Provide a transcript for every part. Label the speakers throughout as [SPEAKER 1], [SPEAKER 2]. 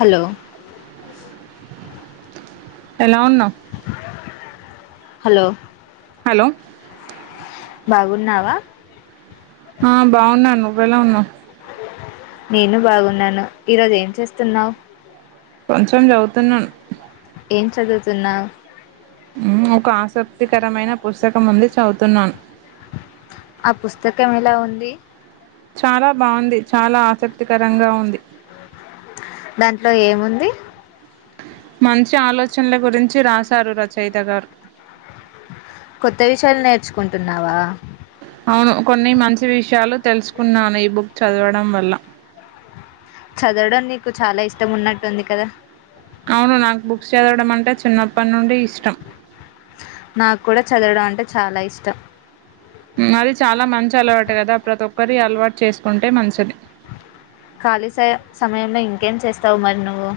[SPEAKER 1] Hello
[SPEAKER 2] ఎలా ఉన్నావు?
[SPEAKER 1] Hello
[SPEAKER 2] hello
[SPEAKER 1] బాగున్నావా?
[SPEAKER 2] ఆ బాగున్నా నువ్వేలా ఉన్నావు.
[SPEAKER 1] నేను బాగున్నాను ఈరోజు ఏం చేస్తున్నావు?
[SPEAKER 2] కొంచెం చదువుతున్నాను.
[SPEAKER 1] ఏం చదువుతున్నావు?
[SPEAKER 2] ఊ ఒక ఆసక్తికరమైన పుస్తకం ఉంది, చదువుతున్నాను.
[SPEAKER 1] ఆ పుస్తకం ఎలా ఉంది?
[SPEAKER 2] చాలా బాగుంది, చాలా ఆసక్తికరంగా ఉంది.
[SPEAKER 1] దాంట్లో ఏముంది.
[SPEAKER 2] మంచి ఆలోచనల గురించి రాశారు రచయిత గారు.
[SPEAKER 1] కొత్త విషయాలు నేర్చుకుంటున్నావా?
[SPEAKER 2] అవును కొన్ని మంచి విషయాలు తెలుసుకున్నాను, ఈ బుక్ చదవడం వల్ల.
[SPEAKER 1] చదవడం నీకు చాలా ఇష్టం ఉన్నట్టుంది కదా.
[SPEAKER 2] అవును నాకు బుక్స్ చదవడం అంటే చిన్నప్పటి నుండి ఇష్టం.
[SPEAKER 1] నాకు కూడా చదవడం అంటే చాలా ఇష్టం.
[SPEAKER 2] అది చాలా మంచి అలవాటు కదా, ప్రతి ఒక్కరి అలవాటు చేసుకుంటే మంచిది.
[SPEAKER 1] ఖాళీ స సమయంలో ఇంకేం చేస్తావు మరి నువ్వు.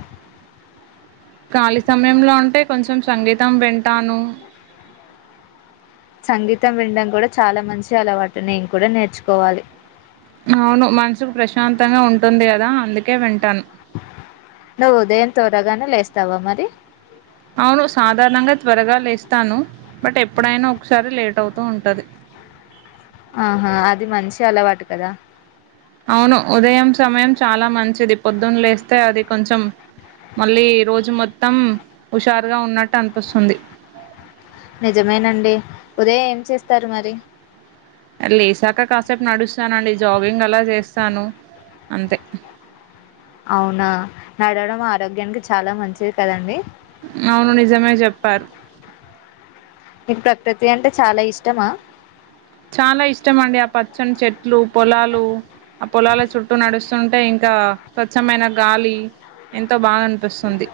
[SPEAKER 2] ఖాళీ సమయంలో అంటే కొంచెం సంగీతం వింటాను.
[SPEAKER 1] సంగీతం వినడం కూడా చాలా మంచి అలవాటు. నేను కూడా నేర్చుకోవాలి.
[SPEAKER 2] అవును మనసుకు ప్రశాంతంగా ఉంటుంది, కదా అందుకే వింటాను.
[SPEAKER 1] నువ్వు ఉదయం తోరగానే లేస్తావ మరి.
[SPEAKER 2] అవును సాధారణంగా త్వరగా లేస్తాను. బట్ ఎప్పుడైనా ఒకసారి లేట్ అవుతూ ఉంటది.
[SPEAKER 1] ఆహా అది మంచి అలవాటు కదా
[SPEAKER 2] అవును ఉదయం సమయం చాలా మంచిది. పొద్దున్న లేస్తే అది కొంచెం మళ్ళీ రోజు మొత్తం హుషారుగా ఉన్నట్టు అనిపిస్తుంది.
[SPEAKER 1] నిజమేనండి ఉదయ ఏం చేస్తారు మరి?
[SPEAKER 2] లేసాక కాసేపు నడుస్తానండి జాగింగ్ అలా చేస్తాను అంతే.
[SPEAKER 1] అవునా నడవడం ఆరోగ్యానికి చాలా మంచిది కదండి.
[SPEAKER 2] అవును నిజమే చెప్పారు.
[SPEAKER 1] మీకు ప్రకృతి అంటే చాలా ఇష్టమా?
[SPEAKER 2] చంచట్ లు పొలాలు, ఆ పొలాల చుట్టూ నడుస్తు అంటే ఇంకా స్వచ్ఛమైన గాలి అ బాగా అనిపిస్తుంది.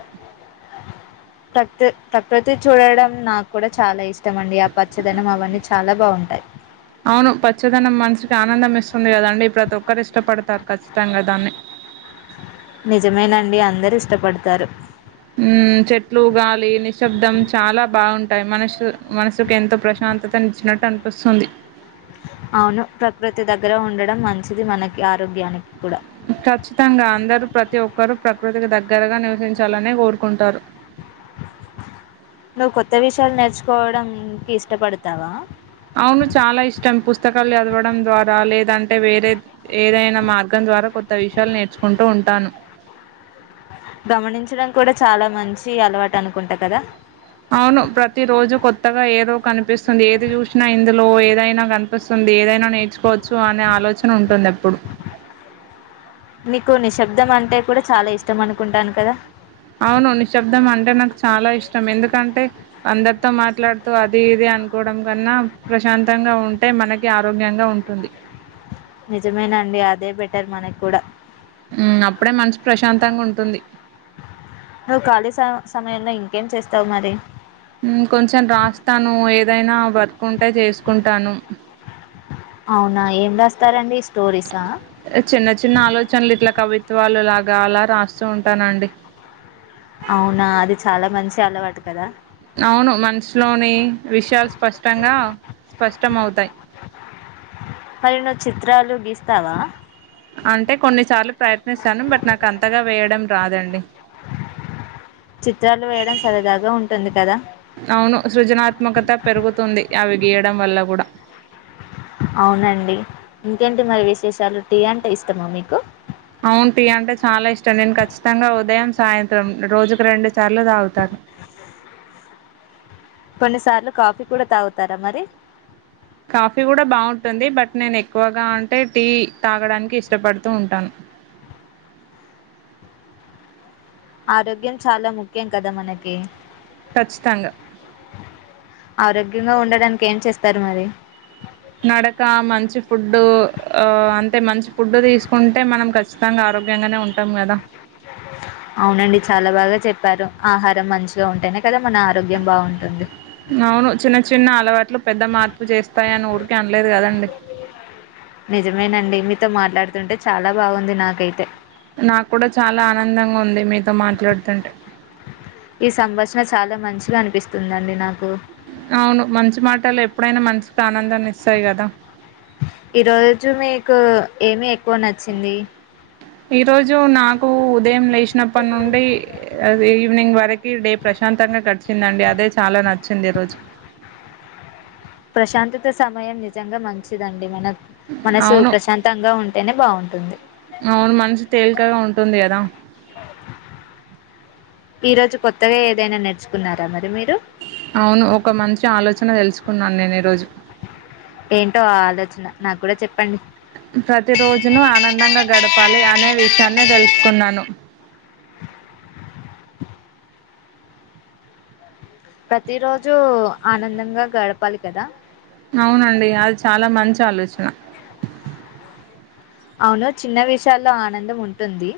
[SPEAKER 1] ప్రతిది చూడడం నాకు కూడా చాలా ఇష్టం అండి. ఆ పచ్చదనం అవన్నీ చాలా బాగుంటాయి.
[SPEAKER 2] అవును పచ్చదనం మనసుకి ఆనందం ఇస్తుంది కదండి. ప్రతి ఒక్కరు ఇష్టపడతారు ఖచ్చితంగా దాన్ని.
[SPEAKER 1] నిజమేనండి అందరు ఇష్టపడతారు.
[SPEAKER 2] ఊ చెట్లు గాలి, నిశ్శబ్దం చాలా బాగుంటాయి. మనసు మనసుకు ఎంతో ప్రశాంతత ఇచ్చినట్టు అనిపిస్తుంది.
[SPEAKER 1] అవును ప్రకృతి దగ్గర ఉండడం మంచిది. మనకి ఆరోగ్యానికి కూడా
[SPEAKER 2] ఖచ్చితంగా అందరూ ప్రతి ఒక్కరు ప్రకృతికి దగ్గరగా నివసించాలని కోరుకుంటారు.
[SPEAKER 1] నువ్వు కొత్త విషయాలు నేర్చుకోవడం కి ఇష్టపడతావా.
[SPEAKER 2] అవును చాలా ఇష్టం పుస్తకాలు చదవడం ద్వారా లేదంటే వేరే ఏదైనా మార్గం ద్వారా కొత్త విషయాలు నేర్చుకుంటూ ఉంటాను.
[SPEAKER 1] గమనించడం కూడా చాలా మంచి అలవాటు అనుకుంటా కదా?
[SPEAKER 2] అవును ప్రతి రోజు కొత్తగా ఏదో కనిపిస్తుంది ఏది చూసినా ఇందులో ఏ ఏదైనా కనిపిస్తుంది ఏదైనా నేర్చుకోవచ్చు, అనే ఆలోచన ఉంటుంది ఎప్పుడు
[SPEAKER 1] నీకు నిశ్శబ్దం అంటే కూడా చాలా ఇష్టం అనుకుంటాను కదా?
[SPEAKER 2] అవును నిశ్శబ్దం అంటే నాకు చాలా ఇష్టం. ఎందుకంటే అందరితో మాట్లాడుతూ అది ఇది అనుకోవడం కన్నా ప్రశాంతంగా ఉంటే మనకి ఆరోగ్యంగా ఉంటుంది.
[SPEAKER 1] నిజమేనండి అదే బెటర్ మనకు కూడా
[SPEAKER 2] ఉమ్ అప్పుడే మనసు ప్రశాంతంగా ఉంటుంది.
[SPEAKER 1] తయంలో ఇంకేం చేస్తావ్ మరి?
[SPEAKER 2] మ్మ్ కొంచెం రాస్తాను ఏదైనా వర్క్ ఉంటే చేసుకుంటాను
[SPEAKER 1] అవునా ఏం వేస్తారండి
[SPEAKER 2] చిన్న చిన్న ఆలోచనలు ఇట్లా కవిత్వాలు లాగ్ గాలా రాస్తూ ఉంటానండి.
[SPEAKER 1] అవునా అది చాలా మంచి అలవాటు కదా?
[SPEAKER 2] అవును మంచ్ లోని విషయాలు స్పష్టంగా స్పష్టం అవతాయ్
[SPEAKER 1] అరేయ్ నువ్వు చిత్రాలు గీస్తావా?
[SPEAKER 2] అంటే కొన్నిసార్లు ప్రయత్నిస్తాను బట్ నాకు అంతగా వేయడం రాదండి.
[SPEAKER 1] చిత్రాలు వేయడం సరదాగా ఉంటుంది కదా?
[SPEAKER 2] ఆత్మకత పెరుగుతుంది అవి గీయడం వల్ల కూడా
[SPEAKER 1] అవునండి ఇంకేంటి మరి విశేషాలు, టీ అంటే ఇష్టమా మీకు?
[SPEAKER 2] అవును టీ అంటే చాలా ఇష్టం. నేను ఖచ్చితంగా ఉదయం సాయంత్రం రోజుకు రెండు సార్లు తాగుతన్
[SPEAKER 1] కొన్ని సార్లు కాఫీ కూడా తాగుతారా మరి?
[SPEAKER 2] కాఫీ కూడా బాగుంటుంది బట్, నేను ఎక్కువగా అంటే టీ తాగడానికి ఇష్టపడుతూ ఉంటాను.
[SPEAKER 1] ఆరోగ్యం చాలా ముఖ్యం కదా మనకి
[SPEAKER 2] కచ్చితంగా
[SPEAKER 1] ఆరోగ్యంగా ఉండడానికి ఏం చేస్తారు మరి?
[SPEAKER 2] నడక మంచి ఫుడ్డు, ఆ అంటే మంచి ఫుడ్డు తీసుకుంటే మనం ఖచ్చితంగా ఆరోగ్యంగానే ఉంటాం కదా
[SPEAKER 1] అవునండి చాలా బాగా చెప్పారు, ఆహారం మంచిగా ఉంటేనే కదా మన ఆరోగ్యం బాగుంటుంది.
[SPEAKER 2] అవును చిన్న చిన్న అలవాట్లు పెద్ద మార్పు చేస్తాయ్ అని ఊరికే అనలేదు కదండి.
[SPEAKER 1] నిజమేనండి మీతో మాట్లాడుతుంటే చాలా బాగుంది నాకైతే.
[SPEAKER 2] నాకు కూడా చాలా ఆనందంగా ఉంది మీతో మాట్లాడుతుంటే.
[SPEAKER 1] ఈ సంభాషణ చాలా మంచిగా అనిపిస్తుందండి నాకు.
[SPEAKER 2] అవును మంచి మాటలు ఎప్పుడైనా మనిషికి ఆనందాన్ని ఇస్తాయ్ కదా.
[SPEAKER 1] ఈ రోజు మీకు ఏమి ఎక్కువ నచ్చింది?
[SPEAKER 2] ఈ రోజు నాక్ ఉ ఉదయం లేచినప్పటి నుండి అదే ఈవినింగ్ వరక్ డే ప్రశాంతంగా గడిచిందండి అదే చాలా నచ్చింది ఈ రోజ్
[SPEAKER 1] ప్రశాంతత సమయం నిజంగా మంచిదండి మనక్ మనసు
[SPEAKER 2] అవును
[SPEAKER 1] ప్రశాంతంగా ఉన్ అంటేనే బాగుంటుంది
[SPEAKER 2] అవును మనసు తేలికగా ఉంటుంది కదా
[SPEAKER 1] ఈ రోజు కొత్తగా ఏదైనా నేర్చుకున్నారా మరి మీర్?
[SPEAKER 2] అవును ఒక మంచి ఆలోచ్ నిన్న తెలుసుకున్నాను నేను ఈరోజు
[SPEAKER 1] ఏంటో ఆ ఆలోచన నాకు కూడ చెప్
[SPEAKER 2] ప్రతి రోజును ఆనందంగా గడపాలి అనే విష్ చన్న తెలుసుకున్నాను
[SPEAKER 1] ప్రతి రోజు ఆనందంగా గడపాలి కదా
[SPEAKER 2] అవునండి అది చాలా మంచి ఆలోచన
[SPEAKER 1] అవును చిన్న విషయాల్లో ఆనందం ఉంటుంది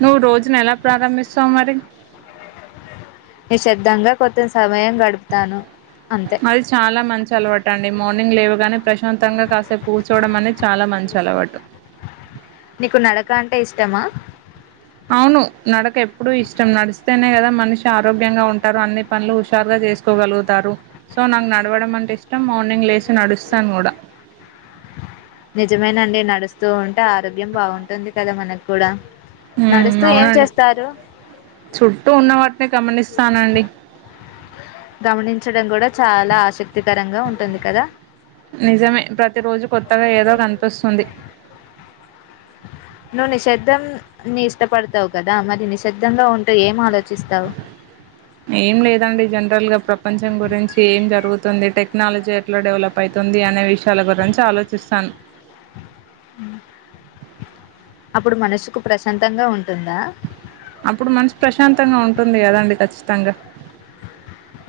[SPEAKER 2] నువ్వు రోజును ఎలా ప్రారంభిస్తావు మరి
[SPEAKER 1] నిశబ్దంగా కొత్త సమయం గడుపుతాను. అంతే
[SPEAKER 2] అది చాలా మంచి అలవాటు అండి. మార్నింగ్ లేవగానే, ప్రశాంతంగా కాసేపు కూర్చోడం. అనేది చాలా మంచి అలవాటు.
[SPEAKER 1] నీకు నడక అంటే ఇష్టమా
[SPEAKER 2] అవును నడక ఎప్పుడూ ఇష్టం. నడిస్తేనే కదా మనిషి ఆరోగ్యంగా ఉంటారు. అన్ని పనులు హుషారుగా చేసుకోగలుగుతారు. సో నాకు నడవడం అంటే ఇష్టం. మార్నింగ్ లేచి నడుస్తాను కూడా.
[SPEAKER 1] నిజమేనండి నడుస్తూ ఉంటే ఆరోగ్యం బాగుంటుంది. కదా మనకు కూడా
[SPEAKER 2] ఊమ్
[SPEAKER 1] నడుస్తూ ఏం
[SPEAKER 2] అవునండి
[SPEAKER 1] చేస్తారు
[SPEAKER 2] చుట్టూ ఉన్నవాటి నే గమనిస్తానండి
[SPEAKER 1] గమనించడం కూడా చాలా ఆసక్తికరంగా ఉంటుంది. కదా
[SPEAKER 2] నిజమే ప్రతిరోజు కొత్తగా ఏదో కనిపిస్తుంది
[SPEAKER 1] నువ్వు నిశ్శబ్దం నీ ఇష్టపడతావు కదా! మరి నిశ్శబ్దంగా ఉంటే ఏం ఆలోచ
[SPEAKER 2] ఏం లేదండి జం జనరల్ గా ప్రపంచం గురించి ఏం జరుగుతుంది. టెక్నాలజీ ఎట్లా డెవలప్ అయితుంది. అనే విషయాల గురించి ఆలోచిస్తాను.
[SPEAKER 1] ఉ అప్పుడు మనసుకు ప్రశాంతంగా ఉంటుందా
[SPEAKER 2] అప్పుడు మనసు ప్రశాంతంగా ఉంటుంది కదాండి ఖచ్చితంగా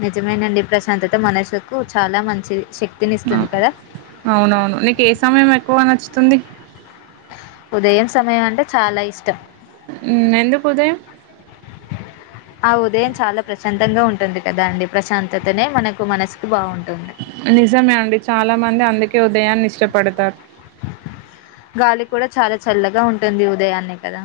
[SPEAKER 1] నిజమేనండి ప్రశాంతత మనసుకు చాలా మంచి శక్
[SPEAKER 2] ఆ అవునవును నీకు ఏ సమయం ఎక్కువ నచ్ తుంది
[SPEAKER 1] ఉదయం సమయం అంటే చాలా ఇష్టం.
[SPEAKER 2] ఉ ఎందుకు ఉదయం
[SPEAKER 1] ఆ ఉదయం చాలా ప్రశాంతంగా ఉంటుంది కదా అండి ప్రశాంతతనే మనకు మనసుకి బాగుం
[SPEAKER 2] నిజమే అండి చాలా మంది అందుకే ఉదయాన్ని ఇష్టపడతారు.
[SPEAKER 1] గాలి కూడా చాలా చల్లగా ఉంటుంది. ఉదయాన్నే కదా.